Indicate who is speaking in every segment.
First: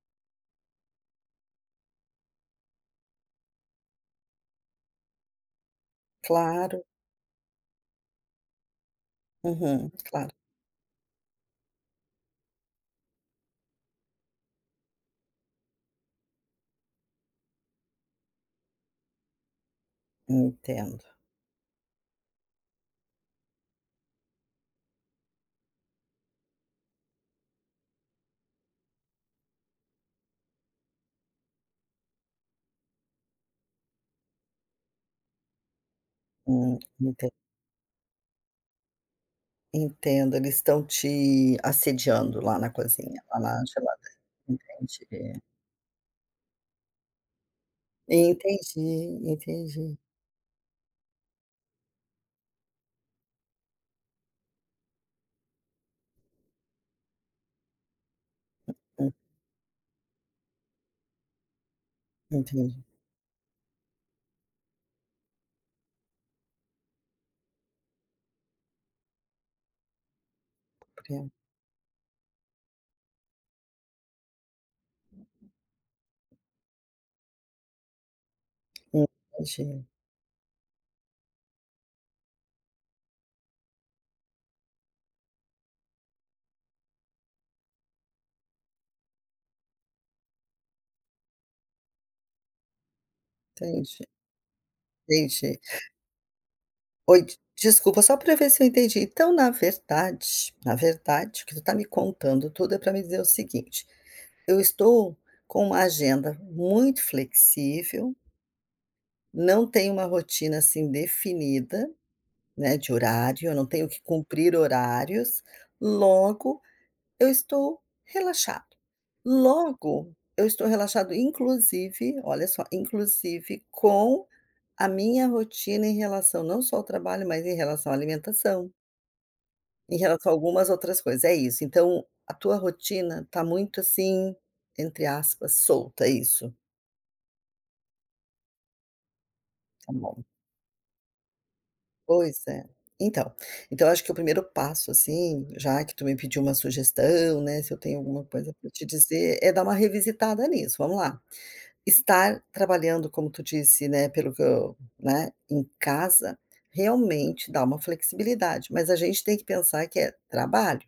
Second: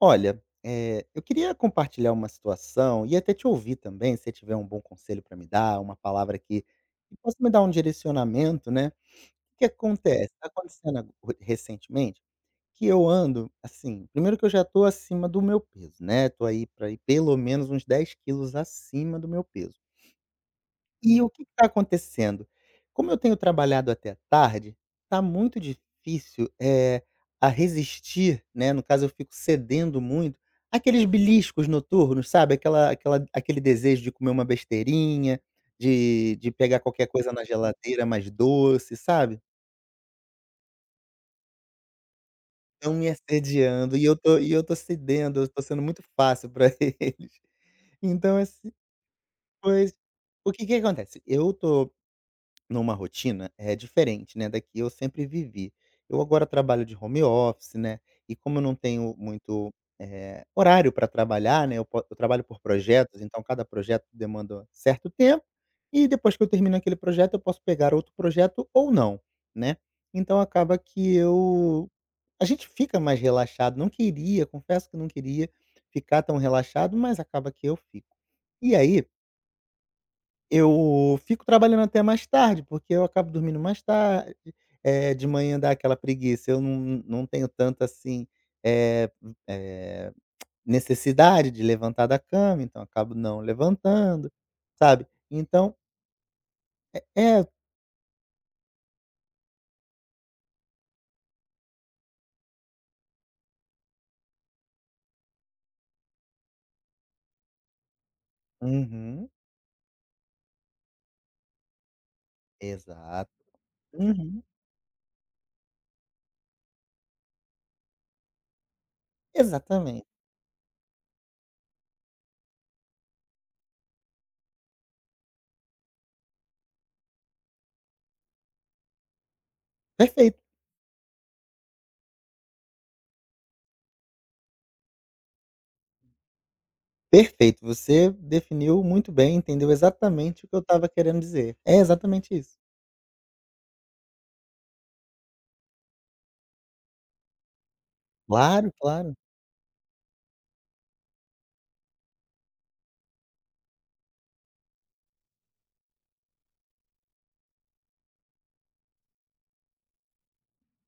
Speaker 1: Olha, eu queria compartilhar uma situação e até te ouvir também, se você tiver um bom conselho para me dar, uma palavra que
Speaker 2: Claro.
Speaker 1: que possa me dar um direcionamento, né.
Speaker 2: Uhum, claro.
Speaker 1: Está acontecendo ago recentemente que eu ando, assim, primeiro que eu já estou acima do meu peso, né, estou aí para ir pelo menos uns 10 quilos acima do meu peso.
Speaker 2: Entendo.
Speaker 1: E o que está acontecendo? Como eu tenho trabalhado até tarde, está muito difícil, a resistir, né, no caso eu fico cedendo muito. Aqueles beliscos noturnos, sabe, aquela aquela aquele desejo de comer uma besteirinha, de
Speaker 2: Hum,
Speaker 1: pegar qualquer
Speaker 2: enten
Speaker 1: coisa na geladeira mais doce, sabe.
Speaker 2: Entendo, eles estão te assediando lá na
Speaker 1: Estão me
Speaker 2: cozinha, lá na
Speaker 1: assediando e eu
Speaker 2: geladeira.
Speaker 1: tô e eu tô
Speaker 2: Entendi.
Speaker 1: cedendo, eu tô sendo muito fácil para eles. Então assim,
Speaker 2: Entendi,
Speaker 1: pois,
Speaker 2: entendi.
Speaker 1: o que que acontece? Eu tô numa rotina, é diferente, né, da que eu sempre vivi. Eu agora trabalho de home office, né, e como eu não
Speaker 2: Hum,
Speaker 1: tenho muito, horário para trabalhar, né, eu trabalho por
Speaker 2: Entendi,
Speaker 1: projetos, então cada projeto demanda certo tempo, e depois que eu termino aquele projeto eu posso pegar outro projeto ou não, né. Então acaba que
Speaker 2: compreendo.
Speaker 1: eu a gente fica mais relaxado, não queria, confesso que não queria ficar tão relaxado, mas acaba que eu fico. E aí
Speaker 2: Entendi,
Speaker 1: eu fico trabalhando até mais tarde, porque eu acabo dormindo mais tarde, de manhã dá aquela preguiça, eu não tenho tanta, assim, eh eh, necessidade de levantar da cama, então acabo não
Speaker 2: entendi,
Speaker 1: levantando, sabe.
Speaker 2: entendi.
Speaker 1: Então
Speaker 2: Oi, d
Speaker 1: é.
Speaker 2: desculpa, só para ver se eu entendi. Então, na verdade, o que tu tá me contando tudo é para me dizer o seguinte: eu estou com uma agenda muito flexível,
Speaker 1: Uhum.
Speaker 2: não tenho uma rotina, assim, definida, né, de
Speaker 1: Exato.
Speaker 2: horário, eu não tenho que
Speaker 1: Uhum.
Speaker 2: cumprir horários, logo eu estou relaxado.
Speaker 1: Exatamente.
Speaker 2: Logo, eu estou relaxado inclusive, olha só, inclusive com a minha rotina em relação não só ao trabalho, mas em relação à alimentação, em relação a
Speaker 1: Perfeito,
Speaker 2: algumas outras coisas, é isso. Então a tua rotina está muito, assim, entre aspas, solta, é isso?
Speaker 1: perfeito, você definiu muito bem, entendeu
Speaker 2: Tá bom.
Speaker 1: exatamente o que eu estava querendo dizer. É exatamente
Speaker 2: Pois
Speaker 1: isso.
Speaker 2: é. Então então acho que o primeiro passo, assim, já que tu me pediu uma sugestão, né, se eu tenho alguma coisa para
Speaker 1: Claro,
Speaker 2: te
Speaker 1: claro.
Speaker 2: dizer, é dar uma revisitada nisso, vamos lá. Estar trabalhando, como tu disse, né, pelo que eu né, em casa, realmente dá uma flexibilidade, mas a gente tem que pensar que é trabalho.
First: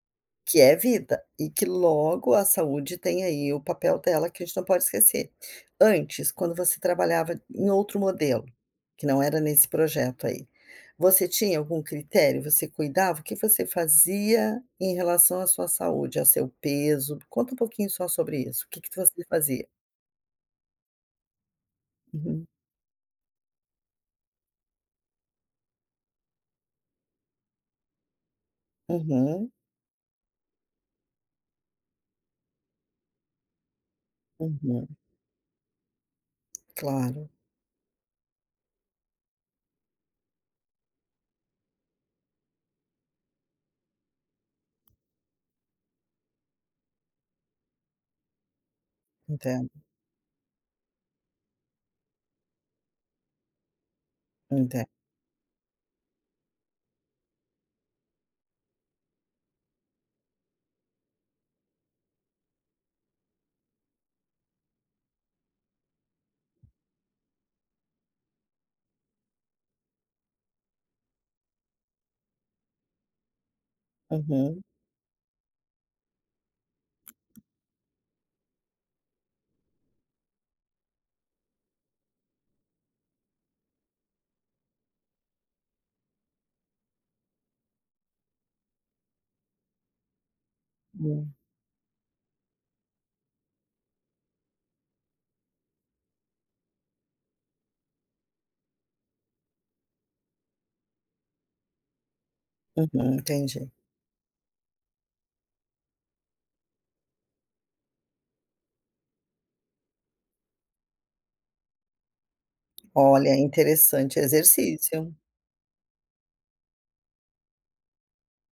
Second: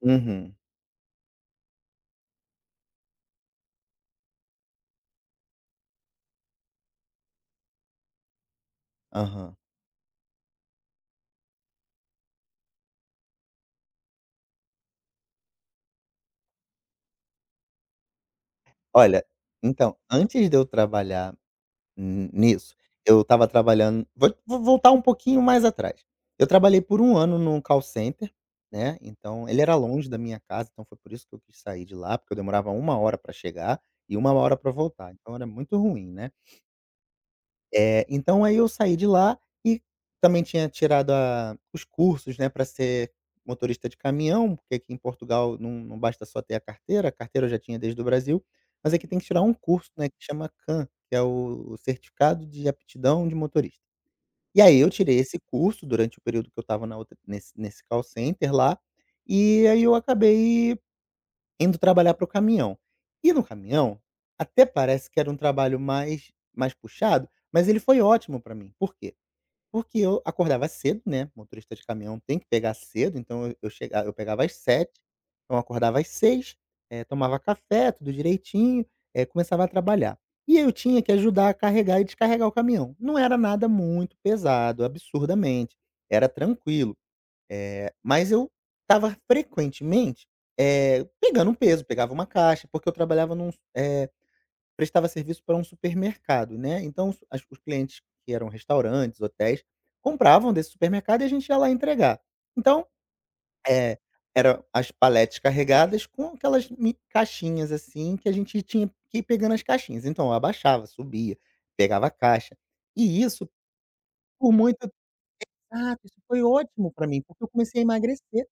Speaker 1: Uhum.
Speaker 2: Que é vida, e que logo a saúde tem aí o papel dela que a gente não pode esquecer. Antes, quando você trabalhava em outro modelo, que não era
Speaker 1: Aham.
Speaker 2: nesse projeto aí, você tinha algum critério? Você cuidava? O que você fazia em relação à sua saúde, ao seu peso? Conta um pouquinho só sobre isso. O que que você
Speaker 1: Olha,
Speaker 2: fazia?
Speaker 1: então, antes de eu trabalhar n
Speaker 2: Uhum.
Speaker 1: nisso, eu estava trabalhando, vou voltar um pouquinho mais atrás. Eu trabalhei por um ano num call center, né, então
Speaker 2: Uhum,
Speaker 1: ele era longe da minha casa, então foi por isso que eu quis sair de lá, porque eu demorava uma hora para chegar e uma hora para
Speaker 2: uhum.
Speaker 1: voltar, então era muito ruim, né.
Speaker 2: Claro,
Speaker 1: É, então aí eu saí de lá e também tinha tirado a os cursos, né, para ser motorista de caminhão, porque aqui em Portugal não basta só ter a carteira eu já tinha desde o Brasil, mas aqui tem que tirar um
Speaker 2: entendo,
Speaker 1: curso, né, que chama CAN, que é o Certificado de Aptidão de Motorista. E aí
Speaker 2: entendo.
Speaker 1: eu tirei esse curso durante o período que eu estava na nesse call center lá, e aí eu acabei indo trabalhar para o caminhão. E no caminhão, até parece que era um trabalho mais puxado, mas ele foi ótimo para mim. Por quê? Porque eu acordava cedo, né, motorista de caminhão tem que pegar cedo, então eu pegava às
Speaker 2: Uhum,
Speaker 1: 7h, então eu acordava às seis, tomava café, tudo direitinho, começava a trabalhar. E eu tinha que ajudar a carregar e descarregar o caminhão. Não era nada muito pesado, absurdamente, era tranquilo. Mas eu estava frequentemente,
Speaker 2: hum,
Speaker 1: pegando um peso, pegava uma caixa, porque eu trabalhava eh, prestava serviço para um supermercado, né, então os clientes, que eram restaurantes, hotéis, compravam desse supermercado e a gente ia lá entregar. Então,
Speaker 2: uhum, entendi.
Speaker 1: eh, era as paletes carregadas com aquelas mi caixinhas, assim, que a gente tinha que ir pegando as caixinhas. Então eu abaixava, subia, pegava a caixa. E
Speaker 2: Olha,
Speaker 1: isso
Speaker 2: interessante
Speaker 1: por muito
Speaker 2: exercício.
Speaker 1: Exato, isso foi ótimo para mim, porque eu comecei a emagrecer.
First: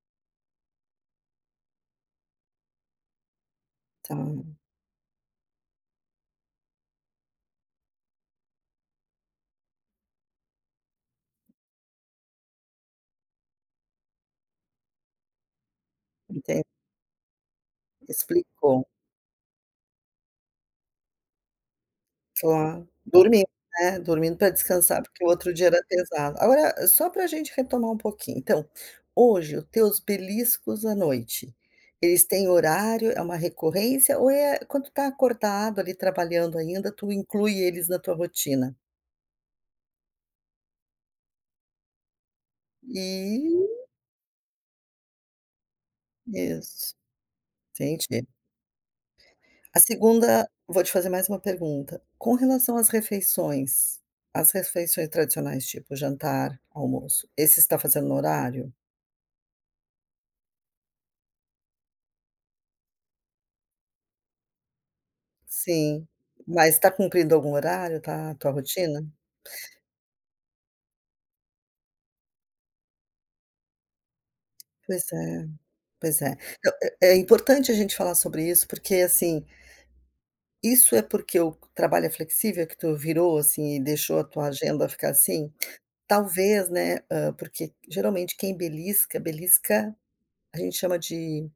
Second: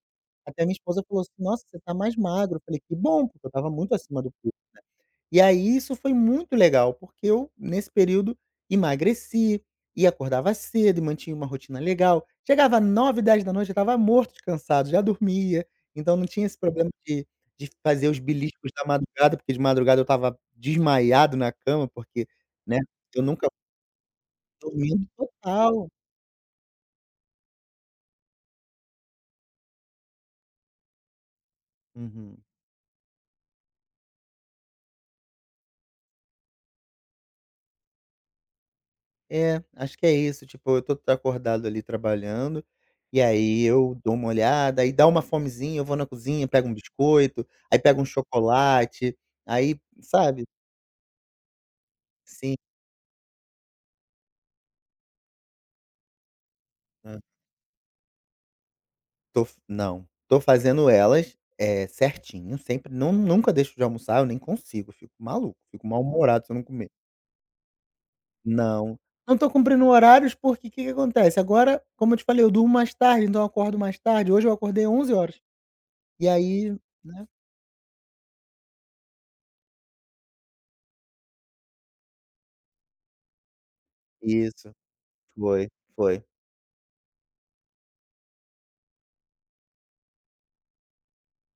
Speaker 1: Até minha esposa falou assim: "Nossa, você tá mais magro". Eu falei: "Que bom", porque eu estava muito
Speaker 2: Tá,
Speaker 1: acima do peso. E aí isso foi muito legal, porque eu, nesse período, emagreci e acordava cedo e mantinha uma rotina legal. Chegava nove dez da noite eu estava morto de cansado, já dormia, então não tinha esse
Speaker 2: entendi.
Speaker 1: problema de fazer os beliscos da
Speaker 2: Explicou,
Speaker 1: madrugada, porque de madrugada eu estava desmaiado na cama, porque, né,
Speaker 2: claro.
Speaker 1: eu
Speaker 2: Dormindo,
Speaker 1: nunca,
Speaker 2: né, dormindo para descansar,
Speaker 1: dormindo
Speaker 2: porque o outro dia era
Speaker 1: total.
Speaker 2: pesado. Agora, só para a gente retomar um pouquinho, então, hoje os teus beliscos à noite, eles
Speaker 1: Uhum.
Speaker 2: têm horário, é uma recorrência ou é quando tá acordado ali trabalhando ainda, tu inclui eles na tua rotina?
Speaker 1: É, acho que é isso, tipo, eu tô acordado ali trabalhando,
Speaker 2: E
Speaker 1: e aí eu dou uma olhada, aí dá uma fomezinha, eu vou na cozinha, pego um
Speaker 2: isso,
Speaker 1: biscoito, aí pego um
Speaker 2: entendi.
Speaker 1: chocolate,
Speaker 2: A
Speaker 1: aí, sabe?
Speaker 2: segunda vou te fazer mais uma pergunta, com
Speaker 1: Sim.
Speaker 2: relação às refeições, as refeições tradicionais, tipo jantar,
Speaker 1: Hã.
Speaker 2: almoço, esse está fazendo no horário?
Speaker 1: Tô f Não, tô fazendo elas, é certinho, sempre não nunca deixo de almoçar, eu nem consigo, fico maluco, fico
Speaker 2: Sim,
Speaker 1: mal-humorado se eu não
Speaker 2: mas está
Speaker 1: comer.
Speaker 2: cumprindo algum horário, tá a tua
Speaker 1: Não.
Speaker 2: rotina?
Speaker 1: Não tô cumprindo horários, porque o que que acontece? Agora, como eu te falei, eu durmo mais tarde, então eu acordo mais tarde, hoje eu acordei
Speaker 2: Pois
Speaker 1: 11 horas.
Speaker 2: é, pois
Speaker 1: E
Speaker 2: é.
Speaker 1: aí,
Speaker 2: Então, é
Speaker 1: né?
Speaker 2: importante a gente falar sobre isso, porque, assim, isso é porque o trabalho é flexível que tu virou, assim, e deixou a tua
Speaker 1: Isso.
Speaker 2: agenda ficar assim?
Speaker 1: Foi, foi.
Speaker 2: Talvez, né, porque geralmente quem belisca, belisca a gente chama de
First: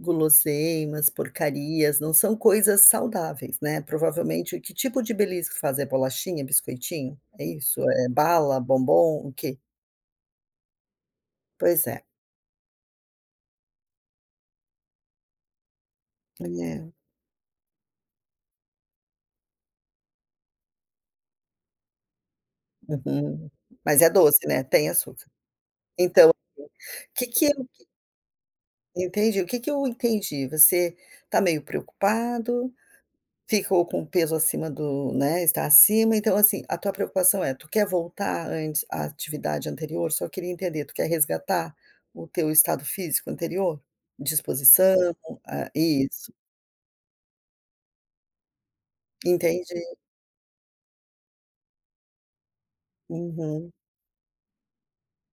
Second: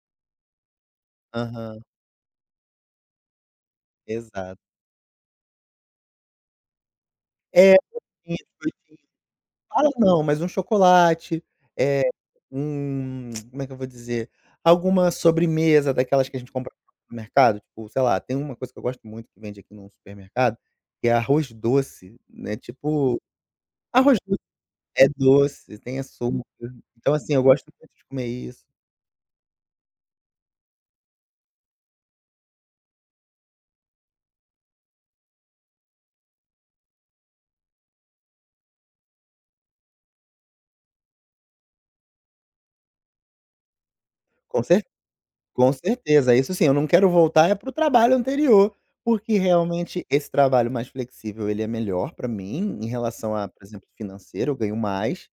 Speaker 2: guloseimas,
Speaker 1: Aham,
Speaker 2: porcarias, não são coisas saudáveis, né,
Speaker 1: exato.
Speaker 2: provavelmente que tipo de belisco faz? É bolachinha, biscoitinho? É
Speaker 1: É,
Speaker 2: isso? É
Speaker 1: assim,
Speaker 2: bala,
Speaker 1: foi
Speaker 2: bombom, o quê?
Speaker 1: fala não, mas um chocolate,
Speaker 2: Pois
Speaker 1: eh,
Speaker 2: é.
Speaker 1: um, como é que eu vou dizer? Alguma sobremesa daquelas que a gente compra
Speaker 2: É,
Speaker 1: no mercado, tipo, sei lá, tem uma coisa que eu gosto muito que vende aqui num supermercado, que é arroz doce, né, tipo,
Speaker 2: uhum. Mas é
Speaker 1: arroz doce
Speaker 2: doce, né, tem
Speaker 1: é
Speaker 2: açúcar.
Speaker 1: doce, tem
Speaker 2: Então,
Speaker 1: açúcar, então
Speaker 2: que
Speaker 1: assim, eu
Speaker 2: que eu
Speaker 1: gosto muito de comer isso.
Speaker 2: o que que eu entendi? Você tá meio preocupado, ficou com o peso acima do né, está acima, então assim, a tua preocupação é, tu quer voltar antes à atividade anterior? Só queria entender, tu quer resgatar o teu estado físico anterior?
Speaker 1: Com
Speaker 2: Disposição, ah,
Speaker 1: Com
Speaker 2: isso,
Speaker 1: certeza, isso sim, eu não quero voltar é pro trabalho anterior, porque
Speaker 2: entendi.
Speaker 1: realmente esse trabalho mais flexível ele é melhor para mim, em relação a, por
Speaker 2: Uhum,
Speaker 1: exemplo, financeiro, eu ganho mais,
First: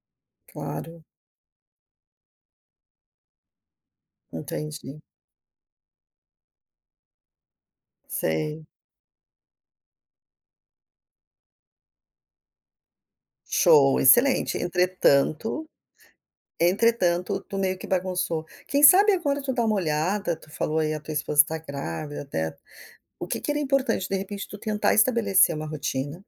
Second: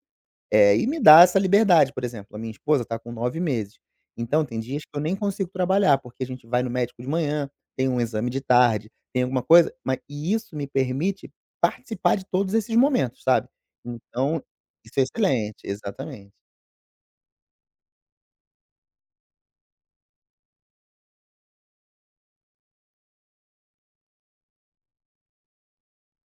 Speaker 1: e me
Speaker 2: claro,
Speaker 1: dá essa liberdade, por exemplo, a minha esposa tá com 9 meses, então tem dias que
Speaker 2: entendi.
Speaker 1: eu nem consigo trabalhar, porque a gente vai no médico de manhã, tem um exame de
Speaker 2: Sei.
Speaker 1: tarde, tem alguma coisa, mas e isso me permite participar de todos esses momentos, sabe.
Speaker 2: Show,
Speaker 1: Então,
Speaker 2: excelente.
Speaker 1: isso é excelente,
Speaker 2: Entretanto
Speaker 1: exatamente.
Speaker 2: entretanto, tu meio que bagunçou. Quem sabe agora tu dá uma olhada, tu falou aí a tua esposa está grávida, né. O que que era importante, de repente, tu tentar estabelecer uma rotina,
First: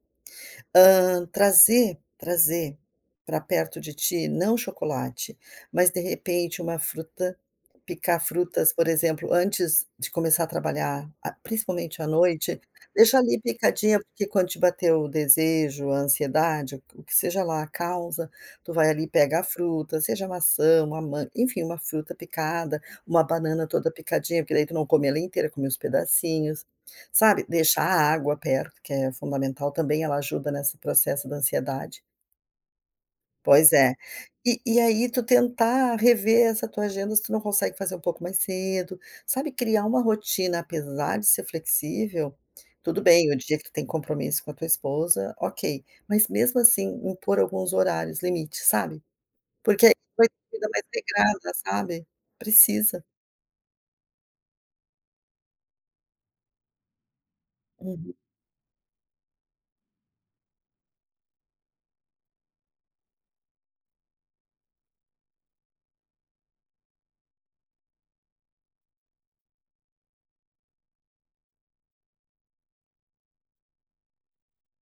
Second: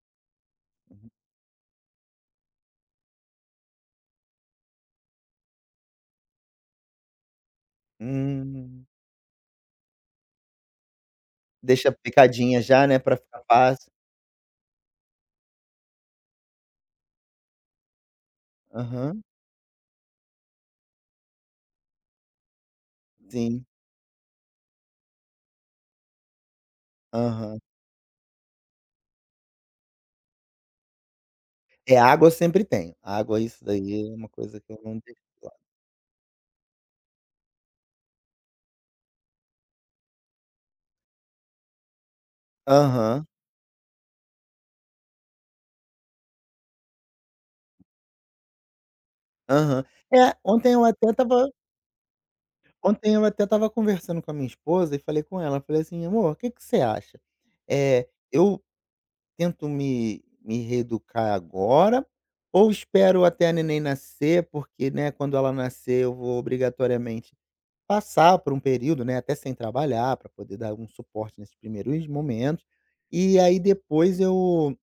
Speaker 1: Uhum.
Speaker 2: Hã, trazer trazer para perto de ti, não chocolate, mas de repente uma fruta, picar frutas,
Speaker 1: Hum,
Speaker 2: por exemplo, antes de começar a trabalhar, a
Speaker 1: deixa
Speaker 2: principalmente à noite,
Speaker 1: picadinha já, né, pra
Speaker 2: deixa ali
Speaker 1: ficar fácil.
Speaker 2: picadinha, porque quando te bater o desejo, a ansiedade, o que seja lá a causa, tu vai ali e
Speaker 1: Aham,
Speaker 2: pega a fruta, seja maçã, uma man enfim, uma fruta picada, uma banana
Speaker 1: sim.
Speaker 2: toda picadinha, porque daí tu não come ela inteira, come os pedacinhos. Sabe,
Speaker 1: Aham.
Speaker 2: deixar a água perto, que é fundamental também, ela ajuda nesse processo da
Speaker 1: É,
Speaker 2: ansiedade.
Speaker 1: água eu sempre tenho. Água, isso
Speaker 2: Pois é.
Speaker 1: daí é uma
Speaker 2: E
Speaker 1: coisa que eu
Speaker 2: e
Speaker 1: não
Speaker 2: aí
Speaker 1: deixo
Speaker 2: tu
Speaker 1: de lado.
Speaker 2: tentar rever essa tua agenda, se tu não consegue fazer um pouco mais cedo, sabe, criar uma rotina, apesar de ser flexível, tudo
Speaker 1: Aham,
Speaker 2: bem, o dia que tu tem compromisso com a tua esposa, ok, mas mesmo assim, impor alguns horários, limites, sabe,
Speaker 1: aham.
Speaker 2: porque aí vai ter
Speaker 1: É,
Speaker 2: uma vida mais regrada, sabe. Precisa.
Speaker 1: ontem eu até estava conversando com a minha esposa e falei com ela, falei assim: "Amor, o que que você acha? Eh,
Speaker 2: Uhum.
Speaker 1: eu tento me reeducar agora ou espero até a neném nascer, porque, né, quando ela nascer eu vou obrigatoriamente" passar por um período, né, até sem trabalhar, para poder dar um suporte nesses primeiros momentos, e aí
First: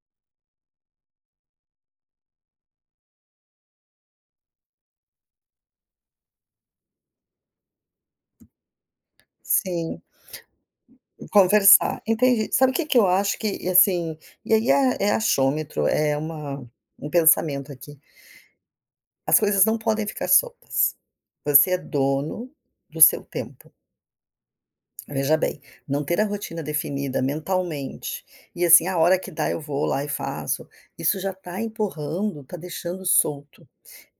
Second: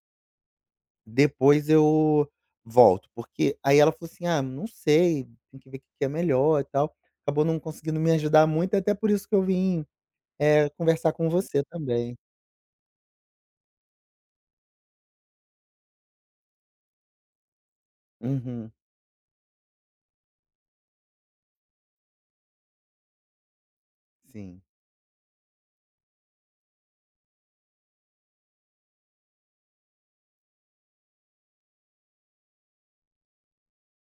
Speaker 1: depois eu volto, porque aí ela falou assim: "Ah, não sei, tem que ver o que que é melhor e tal", acabou não conseguindo me ajudar muito, até por isso que eu vim,
Speaker 2: Sim.
Speaker 1: conversar com você
Speaker 2: Conversar,
Speaker 1: também.
Speaker 2: entendi. Sabe o que que eu acho que, e assim, e aí é achômetro, é uma um pensamento aqui,
Speaker 1: Uhum,
Speaker 2: as coisas não podem ficar soltas. Você é dono do seu tempo.
Speaker 1: sim.
Speaker 2: Veja bem, não ter a rotina definida mentalmente, e assim, a hora que dá eu vou lá e faço, isso já está empurrando, está deixando solto.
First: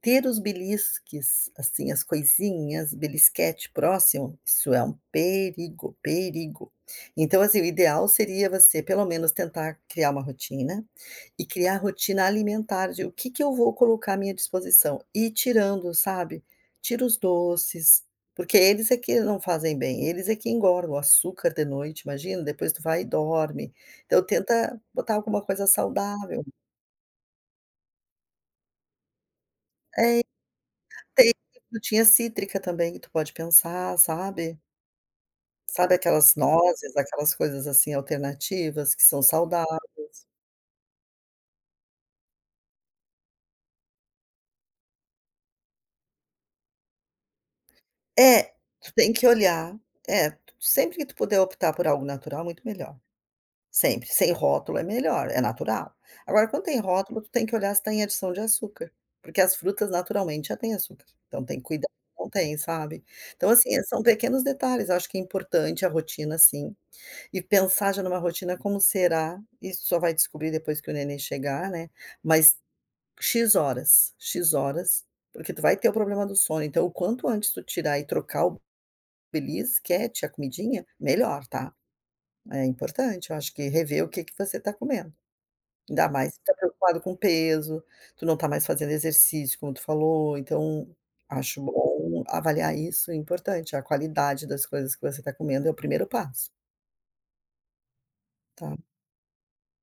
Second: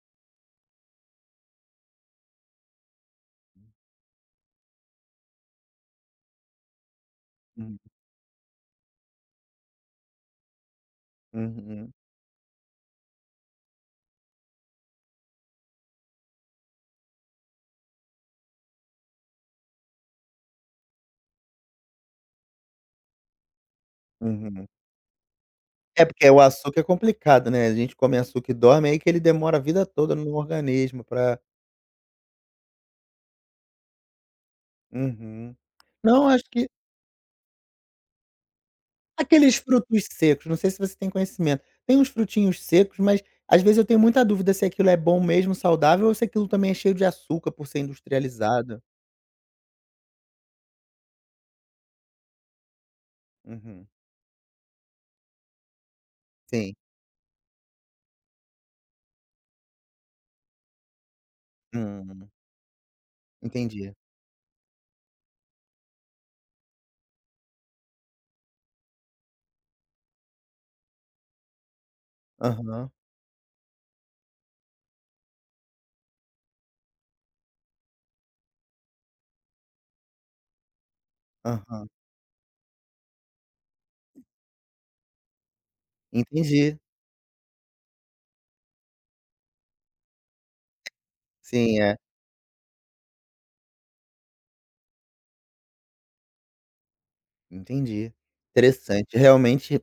Speaker 2: Ter os belisques, assim, as coisinhas, belisquete próximo, isso é um perigo, perigo. Então, assim, o
Speaker 1: Hum,
Speaker 2: ideal seria você pelo menos tentar criar uma rotina, e criar a
Speaker 1: uhum,
Speaker 2: rotina alimentar de o que que eu vou colocar à minha disposição, e ir tirando, sabe. Tira os doces, porque eles é que não fazem bem, eles é que engordam, o açúcar de noite, imagina, depois tu vai e dorme. Então
Speaker 1: uhum.
Speaker 2: tenta botar alguma coisa
Speaker 1: É porque o
Speaker 2: saudável.
Speaker 1: açúcar é complicado, né, a gente come açúcar e dorme, é aí que ele demora a vida
Speaker 2: É.
Speaker 1: toda no organismo
Speaker 2: Tem
Speaker 1: pra.
Speaker 2: frutinha cítrica também, tu pode pensar, sabe.
Speaker 1: Uhum.
Speaker 2: Sabe
Speaker 1: Não,
Speaker 2: aquelas
Speaker 1: acho que,
Speaker 2: nozes, aquelas coisas, assim, alternativas que são
Speaker 1: aqueles
Speaker 2: saudáveis.
Speaker 1: frutos secos, não sei se você tem conhecimento. Tem uns frutinhos secos, mas às vezes eu tenho muita dúvida se aquilo é bom mesmo, saudável, ou se aquilo também é cheio de açúcar por ser
Speaker 2: É,
Speaker 1: industrializado.
Speaker 2: tu tem que olhar. É, sempre que tu puder optar por algo natural, muito melhor.
Speaker 1: Uhum.
Speaker 2: Sempre, sem rótulo é melhor, é natural. Agora quando
Speaker 1: Sim.
Speaker 2: tem rótulo, tu tem que olhar se tá em adição de açúcar, porque as frutas naturalmente já têm açúcar, então tem que cuidar
Speaker 1: Hum,
Speaker 2: não tem, sabe. Então, assim,
Speaker 1: entendi.
Speaker 2: são pequenos detalhes, eu acho que é importante a rotina, assim e pensar já numa rotina como será, isso só vai descobrir depois que o neném chegar, né, mas
Speaker 1: Aham,
Speaker 2: X horas", porque tu vai ter o problema do sono, então o quanto antes tu tirar e trocar o belisquete, a comidinha, melhor, tá.
Speaker 1: aham.
Speaker 2: É importante, eu acho que rever o que que você tá comendo. Ainda mais se tá
Speaker 1: Entendi.
Speaker 2: preocupado com peso, tu não tá mais fazendo exercício, como tu falou, então acho
Speaker 1: Sim, é.
Speaker 2: bom avaliar isso, é importante, a qualidade das coisas que você tá comendo é o primeiro passo,
Speaker 1: Entendi.
Speaker 2: tá.
Speaker 1: Interessante. Realmente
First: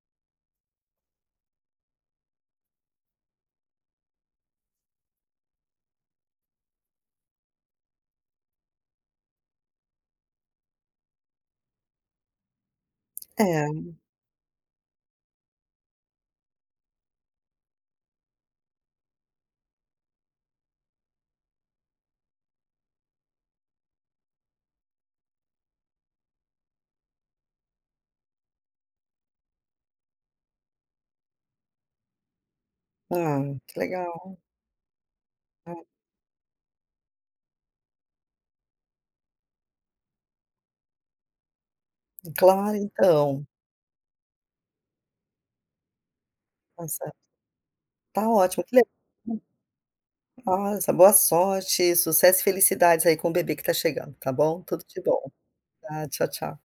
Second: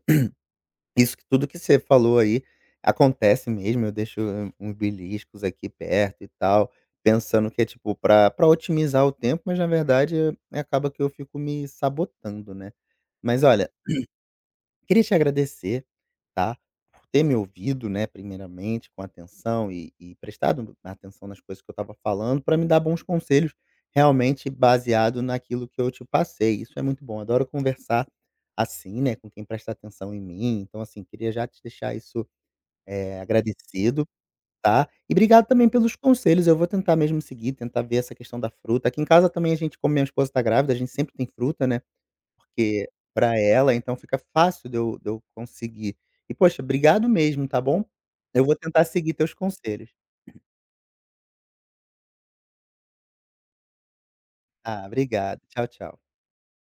Speaker 1: isso que tudo que você falou aí acontece mesmo, eu deixo um uns beliscos aqui perto e tal, pensando que é, tipo, pra otimizar o tempo, mas na verdade, acaba que eu fico me sabotando, né. Mas olha,
Speaker 2: É.
Speaker 1: queria te agradecer, tá, por ter me ouvido, né, primeiramente, com atenção e prestado atenção nas coisas que eu estava falando, para me dar bons conselhos, realmente baseado naquilo que eu te passei. Isso é muito bom, adoro conversar assim, né, com quem presta atenção em mim, então, assim, queria já te deixar isso,
Speaker 2: Ah, que
Speaker 1: agradecido,
Speaker 2: legal.
Speaker 1: tá. E obrigado também
Speaker 2: Hum,
Speaker 1: pelos conselhos, eu vou tentar mesmo seguir, tentar ver essa questão da fruta. Aqui em casa também a gente, como minha esposa está grávida, a gente sempre tem fruta, né,
Speaker 2: Claro,
Speaker 1: porque pra
Speaker 2: então.
Speaker 1: ela, então fica fácil de eu conseguir. E poxa, obrigado
Speaker 2: Nossa,
Speaker 1: mesmo, tá bom?
Speaker 2: tá
Speaker 1: Eu vou
Speaker 2: ótimo, que
Speaker 1: tentar
Speaker 2: legal.
Speaker 1: seguir teus conselhos.
Speaker 2: Nossa, boa sorte, sucesso e felicidades aí com o bebê que tá chegando, tá bom? Tudo
Speaker 1: Ah,
Speaker 2: de bom,
Speaker 1: obrigado. Tchau, tchau.
Speaker 2: tá? Tchau, tchau.